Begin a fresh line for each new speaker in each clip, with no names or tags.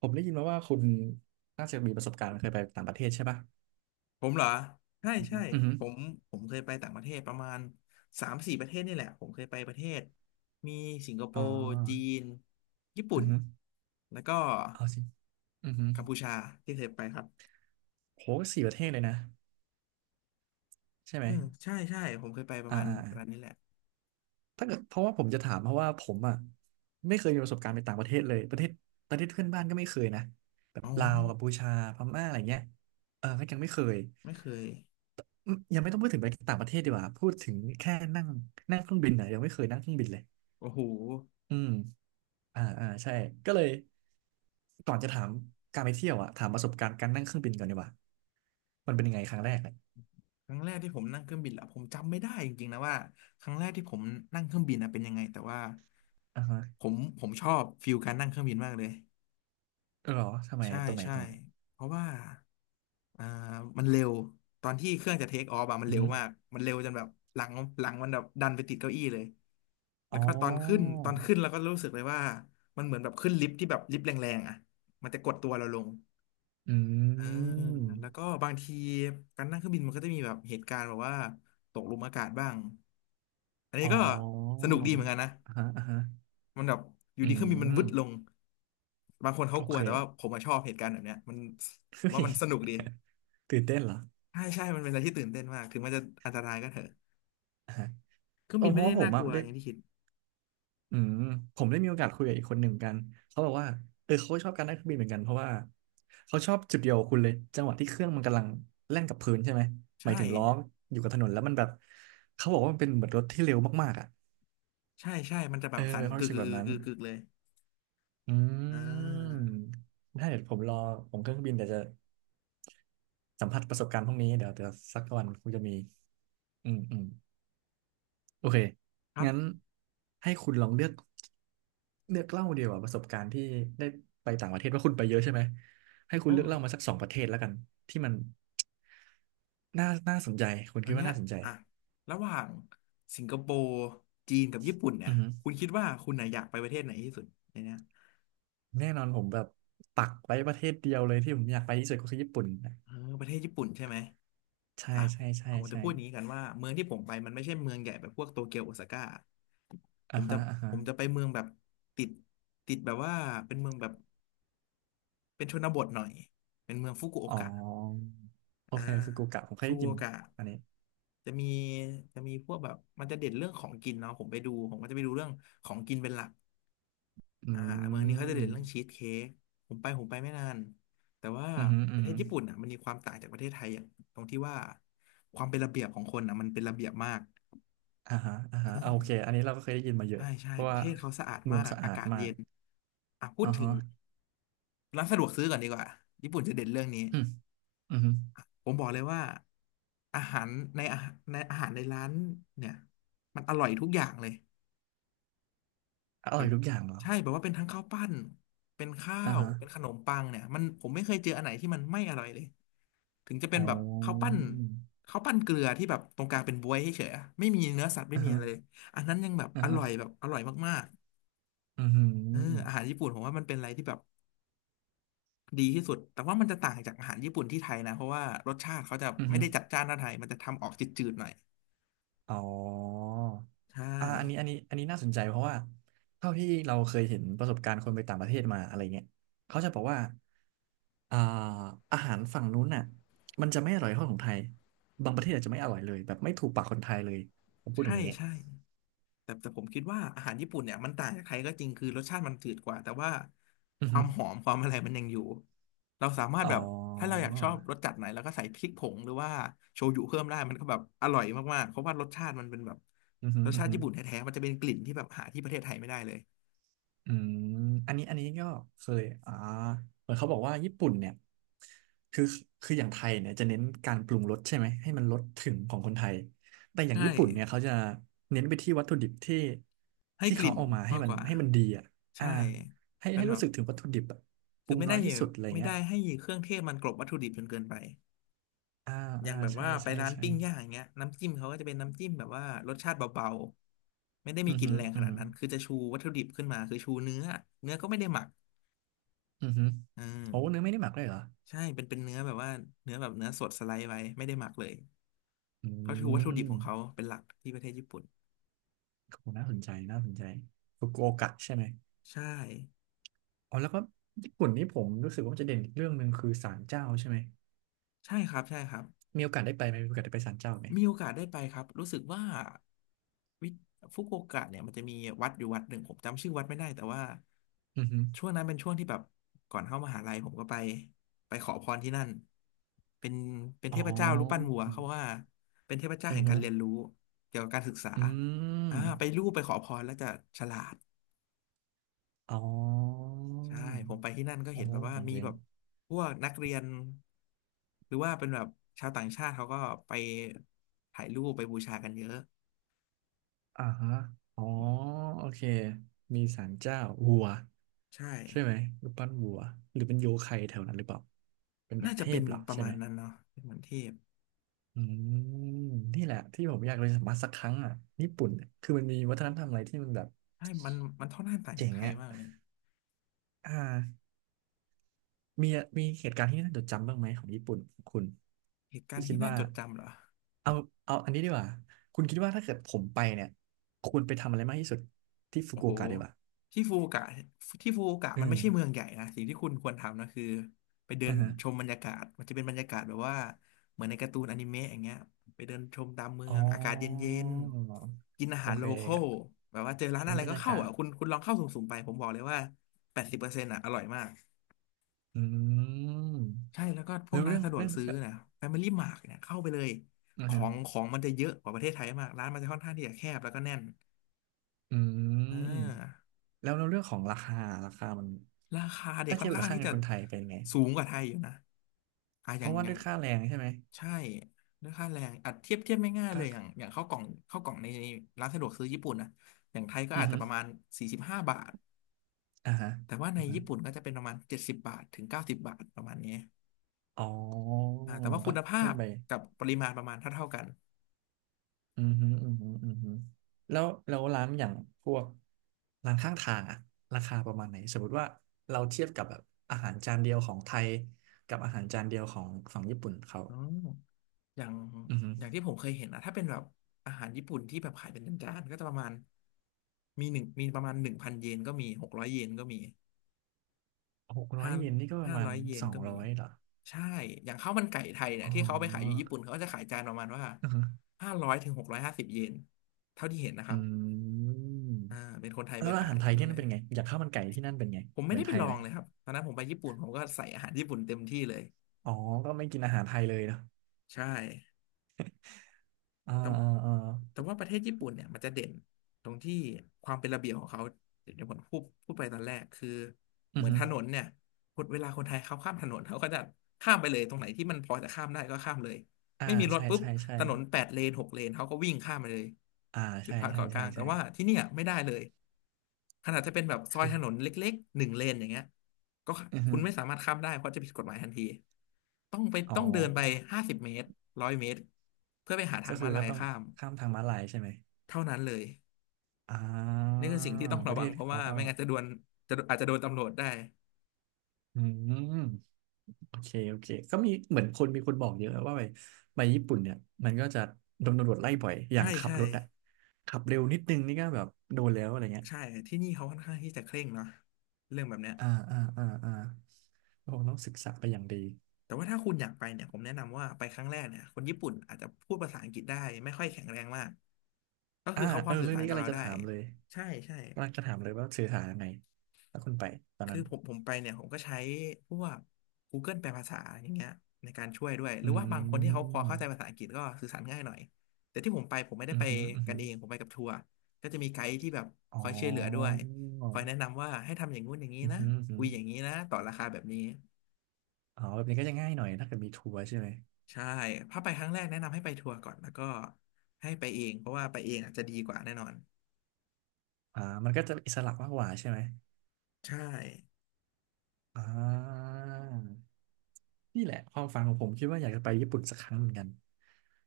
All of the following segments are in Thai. ผมได้ยินมาว่าคุณน่าจะมีประสบการณ์เคยไปต่างประเทศใช่ปะ
ผมเหรอใช่
อือฮึ
ใช่
อือฮึ
ผมผมเคยไปต่างประเทศประมาณสามสี่ประเทศนี่แหละผมเคยไปประเทศมีสิงคโป
อ๋
ร์จี
อ
นญี่ปุ่
อื
น
อฮึ
แล้วก็
เอาสิอือฮึ
กัมพูชาที่เคยไปครับ
โหสี่ประเทศเลยนะใช่ไหม
อืมใช่ใช่ผมเคยไปประ
อ่า
มาณ
อ่าอ่า
ประมาณนี้แหละ
ถ้าเกิดเพราะว่าผมจะถามเพราะว่าผมอ่ะไม่เคยมีประสบการณ์ไปต่างประเทศเลยประเทศเพื่อนบ้านก็ไม่เคยนะแบบ
อ๋อ
ลาวกัมพูชาพม่าอะไรเงี้ยเออก็ยังไม่เคย
ไม่เคย
อืมยังไม่ต้องพูดถึงไปต่างประเทศดีกว่าพูดถึงแค่นั่งนั่งเครื่องบินอ่ะยังไม่เคยนั่งเครื่องบินเลย
โอ้โห
อืม อ่าอ่าใช่ก็เลยก่อนจะถามการไปเที่ยวอะถามประสบการณ์การนั่งเครื่องบินก่อนดีกว่ามันเป็นยังไงครั้งแรกเนี่ย
ครั้งแรกที่ผมนั่งเครื่องบินละผมจำไม่ได้จริงๆนะว่าครั้งแรกที่ผมนั่งเครื่องบินนะเป็นยังไงแต่ว่า
อ่าฮะ
ผมชอบฟิลการนั่งเครื่องบินมากเลย
เอหรอทำไม
ใช่
อะตรงไหน
ใช่
ตรงไหน
เพราะว่าอ่ามันเร็วตอนที่เครื่องจะเทคออฟอะมัน
อือ
เร็ว
ฮึ
มากมันเร็วจนแบบหลังหลังมันแบบดันไปติดเก้าอี้เลยแล้
อ๋
วก็ตอนขึ้น
อ
ตอนขึ้นเราก็รู้สึกเลยว่ามันเหมือนแบบขึ้นลิฟต์ที่แบบลิฟต์แรงๆอะมันจะกดตัวเราลง
อื
เออแล้วก็
ม
บางทีการนั่งเครื่องบินมันก็จะมีแบบเหตุการณ์แบบว่าตกหลุมอากาศบ้างอันนี้
อ๋
ก็ส
อ
นุกดีเหมือนกันนะ
อ่าฮะอ่าฮะ
มันแบบอยู่
อื
ดีเครื่องบินมัน
ม
วึดลงบางคนเขา
โอ
กลั
เค
วแต่ว่า ผมอะชอบเหตุการณ์แบบเนี้ยมัน
เฮ้
ว่า
ย
มันสนุกดี
ตื่นเต้นเหรอ
ใช่ใช่มันเป็นอะไรที่ตื่นเต้นมากถึงมันจะอันตรายก็เถอะ
อ่าฮะ
เครื่อ
เอ
ง
อ
บิน
เพ
ไม่
ราะว่า
ได้
ผม
น่าก
อะ
ลัว
ได้
อย่างที่คิด
อืมผมได้มีโอกาสคุยกับอีกคนหนึ่งเหมือนกันเขาบอกว่าเออเขาก็ชอบการนั่งเครื่องบินเหมือนกันเพราะว่าเขาชอบจุดเดียวกับคุณเลยจังหวะที่เครื่องมันกำลังแล่นกับพื้นใช่ไหมหมาย
ใช่
ถึงล้ออยู่กับถนนแล้วมันแบบเขาบอกว่ามันเป็นเหมือนรถที่เร็วมากๆอ่ะ
ใช่ใช่มันจะแบ
เอ
บ
อ
สั่
เป็
น
นความ
กึก
รู้สึ
กึ
ก
ก
แบบนั้น
กึกกึกเลย
อื
อ่า
มถ้าเดี๋ยวผมรอผมเครื่องบินเดี๋ยวจะสัมผัสประสบการณ์พวกนี้เดี๋ยวสักวันคงจะมีอืมอืม โอเค
ครั
งั้น
บ
ให้คุณลองเลือกเลือกเล่าเดียว่าประสบการณ์ที่ได้ไปต่างประเทศว่าคุณไปเยอะใช่ไหมให้คุ
โอ้
ณเลือกเล่ามาสักสองประเทศแล้วกันที่มันน่าสนใจคุณ
อั
คิ
น
ดว่า
เนี้ย
น่าสนใจ
อ่ะระหว่างสิงคโปร์จีนกับญี่ปุ่นเนี่
อื
ย
อฮึ
คุณคิดว่าคุณน่ะอยากไปประเทศไหนที่สุดในเนี้ย
แน่นอนผมแบบปักไว้ประเทศเดียวเลยที่ผมอยากไปที่สุดก็คือญี่ปุ่นนะ
เออประเทศญี่ปุ่นใช่ไหม
ใช่
อ่ะ
ใช่ใช่
ผมจะ
ใช่
พูดอย่างนี้กันว่าเมืองที่ผมไปมันไม่ใช่เมืองใหญ่แบบพวกโตเกียวโอซาก้าผ
อ่า
มจะ
ฮะอ่าฮะ
ผมจะไปเมืองแบบติดติดแบบว่าเป็นเมืองแบบเป็นชนบทหน่อยเป็นเมืองฟุกุโอ
อ๋อ
กะ
โอ
อ่า
เคฟุกุโอกะผมเคย
ฟุ
ได้
กุ
ยิ
โอ
น
กะ
อันนี้
จะมีจะมีพวกแบบมันจะเด่นเรื่องของกินเนาะผมไปดูผมก็จะไปดูเรื่องของกินเป็นหลัก
อื
อ่าเมืองนี้เขาจะเด่นเรื่อง
ม
ชีสเค้กผมไปไม่นานแต่ว่า
อืมอฮึอ
ป
อื
ระ
อ
เท
ฮ
ศญี่ปุ่นอ่ะมันมีความต่างจากประเทศไทยอย่างตรงที่ว่าความเป็นระเบียบของคนอ่ะมันเป็นระเบียบมาก
อ่าฮะอ่าฮะ
อ่า
เอาโอเคอันนี้เราก็เคยได้ยินมาเยอะ
ใช่ใช่
เพราะ
ประ
ว่า
เทศเขาสะอาด
เมื
มา
อง
ก
สะ
อา
อาด
กาศ
มา
เย็
ก
นอ่ะพูด
อ่า
ถึง
ฮะ
ร้านสะดวกซื้อก่อนดีกว่าญี่ปุ่นจะเด่นเรื่องนี้
อืมอืมฮึ
ผมบอกเลยว่าอาหารในอาหารในอาหารในร้านเนี่ยมันอร่อยทุกอย่างเลย
อ
แบ
ร่อย
บ
ทุกอย่างเหรอ
ใช่แบบว่าเป็นทั้งข้าวปั้นเป็นข้า
อ่า
ว
ฮะ
เป็นขนมปังเนี่ยมันผมไม่เคยเจออันไหนที่มันไม่อร่อยเลย ถึงจะเป็
อ๋
นแบบข้าว
อ
ปั้นข้าวปั้นเกลือที่แบบตรงกลางเป็นบ๊วยให้เฉยอะไม่มีเนื้อสัตว์ไม่
อ่า
มี
ฮะ
อะไรเลยอันนั้นยังแบบ
อ่า
อ
ฮะ
ร่อยแบบอร่อยมาก
อืมฮึ
ๆเอออาหารญี่ปุ่นผมว่ามันเป็นอะไรที่แบบดีที่สุดแต่ว่ามันจะต่างจากอาหารญี่ปุ่นที่ไทยนะเพราะว่ารสชาติเขาจะ
อืม
ไม่
ฮึ
ได้จัดจ้านเท่าไทยมันจะทำออกจืดๆหน่อย
อ๋อ
ใช่
อ่าอันนี้น่าสนใจเพราะว่าเท่าที่เราเคยเห็นประสบการณ์คนไปต่างประเทศมาอะไรเงี้ยเขาจะบอกว่าอ่าอาหารฝั่งนู้นน่ะมันจะไม่อร่อยเท่าของไทยบางประเทศอาจจะไม่อร่อยเลยแบบไม่ถูกปากคนไทยเลยผมพูดอ
ใช่
ย่างนี้
ใช่ แต่ผมคิดว่าอาหารญี่ปุ่นเนี่ยมันต่างจากไทยก็จริงคือรสชาติมันจืดกว่าแต่ว่า
อื
ค
อ
วา
ฮึ
มหอมความอะไรมันยังอยู่เราสามาร
อ๋
ถ
อ
แบบถ้าเราอยากชอบรสจัดไหนเราก็ใส่พริกผงหรือว่าโชยุเพิ่มได้มันก็แบบอร่อยมากๆเพราะว่ารสชาติมันเป็นแบบ
อือหือ
รส
อือ
ชาติ
หือ
ญี่ปุ่นแท้ๆมันจะเป็นกลิ่นที่แบบหาที่ประเทศไทยไม่ได้เลย
อืมอันนี้ก็เคยอ่าเหมือนเขาบอกว่าญี่ปุ่นเนี่ยคือคืออย่างไทยเนี่ยจะเน้นการปรุงรสใช่ไหมให้มันรสถึงของคนไทยแต่อย่าง
ใช่
ญี่ปุ่นเนี่ยเขาจะเน้นไปที่วัตถุดิบที่
ให้
ที่
ก
เขา
ลิ่น
เอามาให้
มาก
มั
ก
น
ว่า
ให้มันดีอ่ะอ่า
ใช่
ให้
เป็น
ให้
แบ
รู้
บ
สึกถึงวัตถุดิบอะป
คื
รุ
อ
ง
ไม่
น้อ
ได้
ยที่สุดอะไร
ไม่
เงี้ย
ได้ให้เครื่องเทศมันกลบวัตถุดิบจนเกินไป
อ่า
อย่า
อ่า
งแบบ
ใช่
ว่าไป
ใช่
ร้าน
ใช่
ปิ้งย่างอย่างเงี้ยน้ำจิ้มเขาก็จะเป็นน้ำจิ้มแบบว่ารสชาติเบาๆไม่ได้มี
อือ
กลิ่น
หือ
แรงข
อือ
นาด
หือ
นั้นคือจะชูวัตถุดิบขึ้นมาคือชูเนื้อเนื้อก็ไม่ได้หมัก
อือหือ
อื
โอ้เนื้อ
ม
ไม่ได้หมักเลยเหรอ
ใช่เป็นเนื้อแบบว่าเนื้อแบบเนื้อสดสไลด์ไว้ไม่ได้หมักเลย
อื
เขาชูวัตถุดิ
ม
บของเขาเป็นหลักที่ประเทศญี่ปุ่น
โหน่าสนใจน่าสนใจฟุกุโอกะใช่ไหม
ใช่
อ๋อแล้วก็ญี่ปุ่นนี่ผมรู้สึกว่าจะเด่นอีกเรื่องหนึ่งคือศาลเจ้าใช่ไหม
ใช่ครับ
มีโอกาสได้ไปไหมมีโอกาสได้ไปศาลเจ้าไหม
มีโอกาสได้ไปครับ รู้สึกว่าวิฟุกุโอกะเนี่ยมันจะมีวัดอยู่วัดหนึ่ง ผมจำชื่อวัดไม่ได้แต่ว่า
อือฮึ
ช่วงนั้นเป็นช่วงที่แบบก่อนเข้ามหาลัยผมก็ไปไปขอพรที่นั่น เป็นเป็น
อ๋
เทพเจ้ารูปปั้น
อ
วัวเขาว่าเป็นเทพเจ้า
อื
แห่
อ
ง
ฮึ
การเรียนรู้เกี่ยวกับการศึกษา
อืม
ไปรูปไปขอพรแล้วจะฉลาด
อ๋อ
ใช่ผมไปที่นั่นก็เห็
โอ้
นแบบว่า
เจ
มี
๋
แบ
ง
บพวกนักเรียนหรือว่าเป็นแบบชาวต่างชาติเขาก็ไปถ่ายรูปไปบูชากันเยอะ
ๆอ่าฮะอ๋อโอเคมีศาลเจ้าวัว
ใช่
ใช่ไหมรูปปั้นวัวหรือเป็นโยใครแถวนั้นหรือเปล่าเป็นแบ
น่า
บเท
จะเป็
พ
น
เหรอ
ประ
ใช่
มา
ไห
ณ
ม
นั้นเนาะเป็นเหมือนเทพ
อืมนี่แหละที่ผมอยากไปสัมผัสสักครั้งอ่ะญี่ปุ่นเนี่ยคือมันมีวัฒนธรรมอะไรที่มันแบบ
ใช่มันค่อนข้างต่างจา
เจ๋
ก
ง
ไทย
อ่ะ
มากเลย
อ่ามีมีเหตุการณ์ที่น่าจดจำบ้างไหมของญี่ปุ่นของคุณ
เหตุการ
ที่
ณ์
คิด
ที่น่า
ว่า
จดจำเหรอ
เอาเอาอันนี้ดีกว่าคุณคิดว่าถ้าเกิดผมไปเนี่ยควรไปทำอะไรมากที่สุดที่ฟุ
โอ้
กุ
โห
โอกะดีกว่า
ที่ฟูกะที่ฟูกะมั
อื
น
ม
ไม่ใช่เมืองใหญ่นะสิ่งที่คุณควรทำนะคือไปเดิน
อ่าฮะ
ชมบรรยากาศมันจะเป็นบรรยากาศแบบว่าเหมือนในการ์ตูนอนิเมะอย่างเงี้ยไปเดินชมตามเมื
อ๋
อ
อ
งอากาศเย็นๆกินอา
โอ
หาร
เค
โลคอลแบบว่าเจอร้าน
เป็
อะ
น
ไร
บรร
ก็
ยา
เข้า
กาศ
อ่ะคุณลองเข้าสุ่มๆไปผมบอกเลยว่า80%อ่ะอร่อยมาก
อืม
ใช่แล้วก็พ
แล้
วก
ว
ร้าน
เรื่อง
สะดวก
เรื่อง
ซื้อนะ Family Mart เนี่ยเข้าไปเลย
อ่า
ขอ
ฮะ
งของมันจะเยอะกว่าประเทศไทยมากร้านมันจะค่อนข้างที่จะแคบแล้วก็แน่น
อื
เอ
ม
อ
แล้วในเรื่องของราคาราคามัน
ราคาเด็ก
ถ้า
ค่
เที
อน
ยบกั
ข้า
บ
ง
ค่า
ที่
เงิน
จะ
คนไทยเป็นไง
สูงกว่าไทยอยู่นะอ่ะอ
เพ
ย่าง
ราะว่า
อย่า
ด้ว
ง
ยค่าแรงใช่ไหม
ใช่ด้วยค่าแรงอัดเทียบไม่ง่ายเลยอย่าง
ค่า
อย่างข้าวกล่องในร้านสะดวกซื้อญี่ปุ่นนะอย่างไทยก็
อือ
อาจจะ
ฮึ
ประมาณสี่สิบห้าบาท
อ่าฮะ
แต่ว่าใน
อือฮึ
ญี่ปุ่นก็จะเป็นประมาณเจ็ดสิบบาทถึงเก้าสิบบาทประมาณนี้
อ๋อ
อ่าแต่ว่าคุ
ก็
ณภา
เพิ่ม
พ
ไป
กับปริมาณประมาณเท่ากัน
อือฮึอือฮึอือฮึแล้วร้านอย่างพวกร้านข้างทางอะราคาประมาณไหนสมมติว่าเราเทียบกับแบบอาหารจานเดียวของไทยกับอาหารจานเดียวของฝั่งญี่ปุ่นเขา
อ๋อ อย่าง
อือฮึ
อย่างที่ผมเคยเห็นนะถ้าเป็นแบบอาหารญี่ปุ่นที่แบบขายเป็นจานๆก็จะประมาณมีหนึ่งมีประมาณหนึ่งพันเยนก็มีหกร้อยเยนก็มี
หกร้อ
ห้า
ยเยนนี่ก็ประ
ห้า
มาณ
ร้อยเย
ส
น
อง
ก็มี
ร้อยเหรอ
ใช่อย่างข้าวมันไก่ไทยเนี่ย
อ๋อ
ที่เขาเอาไปขายอยู่ญี่ปุ่นเขาก็จะขายจานประมาณว่า
อือฮึ
ห้าร้อยถึงหกร้อยห้าสิบเยนเท่าที่เห็นนะค
อ
รับ
ืม
อ่าเป็นคนไทย
แล้
ไป
วอา
ขา
หา
ย
รไทย
ที่นู่
ที่
น
นั่
เล
น
ย
เป็นไงอยากข้าวมันไก่ที่นั่นเป็นไง
ผม
เห
ไม่
มือ
ได้
นไท
ไป
ย
ลอ
ไหม
งเลยครับตอนนั้นผมไปญี่ปุ่นผมก็ใส่อาหารญี่ปุ่นเต็มที่เลย
อ๋อก็ไม่กินอาหารไทยเลยเนาะ
ใช่
อ่า
แต่
อ่าอ่า
แต่ว่าประเทศญี่ปุ่นเนี่ยมันจะเด่นตรงที่ความเป็นระเบียบของเขาเดี๋ยวผมพูดไปตอนแรกคือ
อื
เหมื
อ
อน
ฮึ
ถนนเนี่ยเวลาคนไทยเขาข้ามถนนเขาก็จะข้ามไปเลยตรงไหนที่มันพอจะข้ามได้ก็ข้ามเลย
อ่า
ไม่มีรถ
ใช่
ปุ๊บ
ใช่ใช่
ถนนแปดเลนหกเลนเขาก็วิ่งข้ามไปเลย
อ่า
หยุด
ใช่
พัก
ใช่
เกาะก
ใช่
ลาง แต่
ใช่
ว่าที่เนี่ยไม่ได้เลยขนาดจะเป็นแบบซอย
คือ
ถนนเล็กๆหนึ่งเลนอย่างเงี้ย ก็
อือ
คุ
ฮึ
ณไม่สามารถข้ามได้เพราะจะผิดกฎหมายทันที
อ๋อ
ต้องเดินไป
ก็
ห้าสิบเมตรร้อยเมตรเพื่อไปหาทา
ก็
ง
คื
ม้า
อ
ลา
ก็
ย
ต้อง
ข้าม
ข้ามทางม้าลายใช่ไหม
เท่านั้นเลย
อ่า
นี่คือสิ่งที่ต้อง
ป
ระ
ระเท
วัง
ศ
เพราะ
เขา
ว่า
ก็
ไม่งั้นจะโดนอาจจะโดนตำรวจได้
อืมโอเคโอเคก็มีเหมือนคนมีคนบอกเยอะว่าไปญี่ปุ่นเนี่ยมันก็จะโดนตำรวจไล่บ่อยอย่า
ใช่
งขับ
ใช่
รถอะขับเร็วนิดนึงนี่ก็แบบโดนแล้วอะไรเงี้ย
ใช่ที่นี่เขาค่อนข้างที่จะเคร่งเนาะเรื่องแบบเนี้ย
อ่าอ่าอ่าอ่าเราคงต้องศึกษาไปอย่างดี
แต่ว่าถ้าคุณอยากไปเนี่ยผมแนะนำว่าไปครั้งแรกเนี่ยคนญี่ปุ่นอาจจะพูดภาษาอังกฤษได้ไม่ค่อยแข็งแรงมากก็
อ่า
คือเขาพ
เอ
อ
อ
สื่อ
เรื่อง
สาร
นี้
กับ
กำลัง
เรา
จะ
ได้
ถามเลย
ใช่ใช่
กำลังจะถามเลยว่าสื่อสารยังไงถ้าคุณไปตอน
คื
นั้
อ
น
ผมไปเนี่ยผมก็ใช้พวก Google แปลภาษาอย่างเงี้ยในการช่วยด้วยห
อ
รือว่าบางค
ื
นที่เขาพอเข้าใจ
ม
ภาษาอังกฤษก็สื่อสารง่ายหน่อยแต่ที่ผมไปผมไม่ได้
อือ
ไป
หืออือ
กั
หื
น
อ
เองผมไปกับทัวร์ก็จะมีไกด์ที่แบบค
อ๋
อยช่วยเหลือด้วย
อ
คอยแนะนำว่าให้ทำอย่างงู้นอย่างนี้
อือ
นะ
หืออือหื
คุ
อ
ยอย่างนี้นะต่อราคาแบบนี้
อ๋อแบบนี้ก็จะง่ายหน่อยถ้าเกิดมีทัวร์ใช่ไหม
ใช่ถ้าไปครั้งแรกแนะนำให้ไปทัวร์ก่อนแล้วก็ให้ไปเองเพราะว่าไปเองอาจจะดีกว่าแน่นอน
อ่ามันก็จะอิสระมากกว่าใช่ไหม
ใช่
อ่า นี่แหละความฝันของผมคิดว่าอยากจะไปญี่ปุ่นสักครั้งเหมือนกัน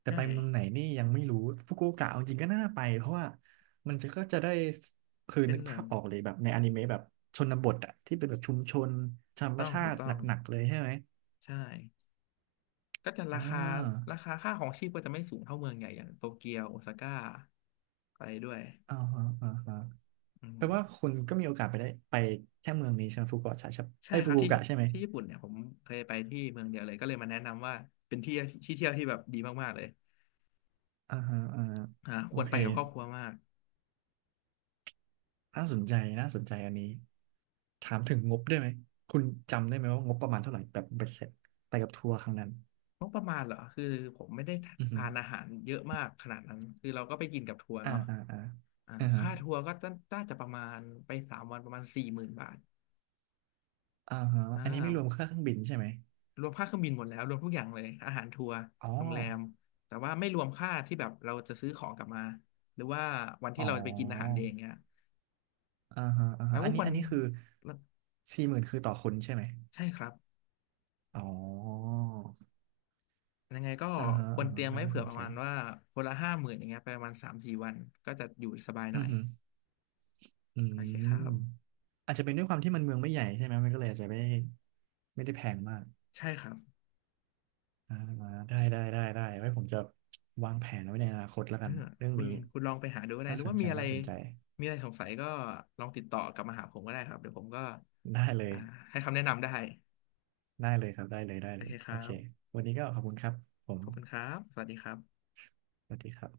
แต่
ใช่
ไปเมืองไหนนี่ยังไม่รู้ฟุกุโอกะเอาจริงก็น่าไปเพราะว่ามันก็จะได้คือ
เป็น
นึก
แบ
ภา
บ
พออกเลยแบบในอนิเมะแบบชนบทอะที่เป็นแบบชุมชนธรรม
ต้อง
ชา
ถูก
ติ
ต้
ห
อง
นักๆเลยใช่ไหม
ใช่ ก็จะ
อ่า
ราคาค่าของชีพก็จะไม่สูงเท่าเมืองใหญ่อย่างโตเกียวโอซาก้าอะไรด้วย
อ่าฮะอ่าฮะ
อื
แป
ม
ลว่าคุณก็มีโอกาสได้ไปแค่เมืองนี้ใช่ไหมฟุกุโอกะใช่ไหม
ใช่
ไอ้ย
ค
ฟุ
รับ
กุโอ
ที่
กะใช่ไหม
ที่ญี่ปุ่นเนี่ยผมเคยไปที่เมืองเดียวเลยก็เลยมาแนะนำว่าเป็นที่เที่ยวที่แบบดีมากๆเลย
อ่าฮะอ่าฮะ
อ่าค
โอ
วร
เค
ไปกับครอบครัวมาก
น่าสนใจน่าสนใจอันนี้ถามถึงงบได้ไหมคุณจำได้ไหมว่างบประมาณเท่าไหร่แบบเบ็ดเสร็จไปกับทัวร์ครั้งนั้น
งบประมาณเหรอคือผมไม่ได้
อือฮึ
ทานอาหารเยอะมากขนาดนั้นคือเราก็ไปกินกับทัวร์
อ่า
เนาะ
อ่าอ่า
อ่า
อ่าฮะ
ค่าทัวร์ก็น่าจะประมาณไปสามวันประมาณสี่หมื่นบาท
อ่าฮะ
อ่า
อันนี้ไม่รวมค่าเครื่องบินใช่ไหม
รวมค่าเครื่องบินหมดแล้วรวมทุกอย่างเลยอาหารทัวร์
อ๋อ
โรงแรมแต่ว่าไม่รวมค่าที่แบบเราจะซื้อของกลับมาหรือว่าวันที่
อ๋อ
เราไปกินอาหารเองเนี่ย
อ่าฮะอ่า
เรา
ฮะอั
ก็
น
ค
นี้
วร
อันนี้คือ40,000คือต่อคนใช่ไหม
ใช่ครับ
อ๋อ
ยังไงก็
อ่าฮะ
ควร
อ่า
เต
ฮะ
รียม
ก็
ไว้
น่า
เผื่
ส
อ
น
ประ
ใจ
มาณว่าคนละห้าหมื่นอย่างเงี้ยไปประมาณสามสี่วันก็จะอยู่สบายหน่
อื
อ
อ
ย
ฮึอื
โอ
ม
เคครับ
อาจจะเป็นด้วยความที่มันเมืองไม่ใหญ่ใช่ไหมมันก็เลยอาจจะไม่ไม่ได้แพงมาก
ใช่ครับ
อ่าได้ได้ได้ได้ไว้ผมจะวางแผนไว้ในอนาคตแล้ว
เอ
กั
อ
นเรื่อง
คุณ
นี้
คุณลองไปหาดูก็ได้
น่า
หรือ
สน
ว่า
ใจน่าสนใจ
มีอะไรสงสัยก็ลองติดต่อกลับมาหาผมก็ได้ครับเดี๋ยวผมก็
ได้เลย
อ่าให้คำแนะนำได้
ได้เลยครับได้เลยได้
โอ
เล
เค
ย
ค
โอ
รั
เค
บ
วันนี้ก็ขอบคุณครับผม
ขอบคุณครับสวัสดีครับ
สวัสดีครับ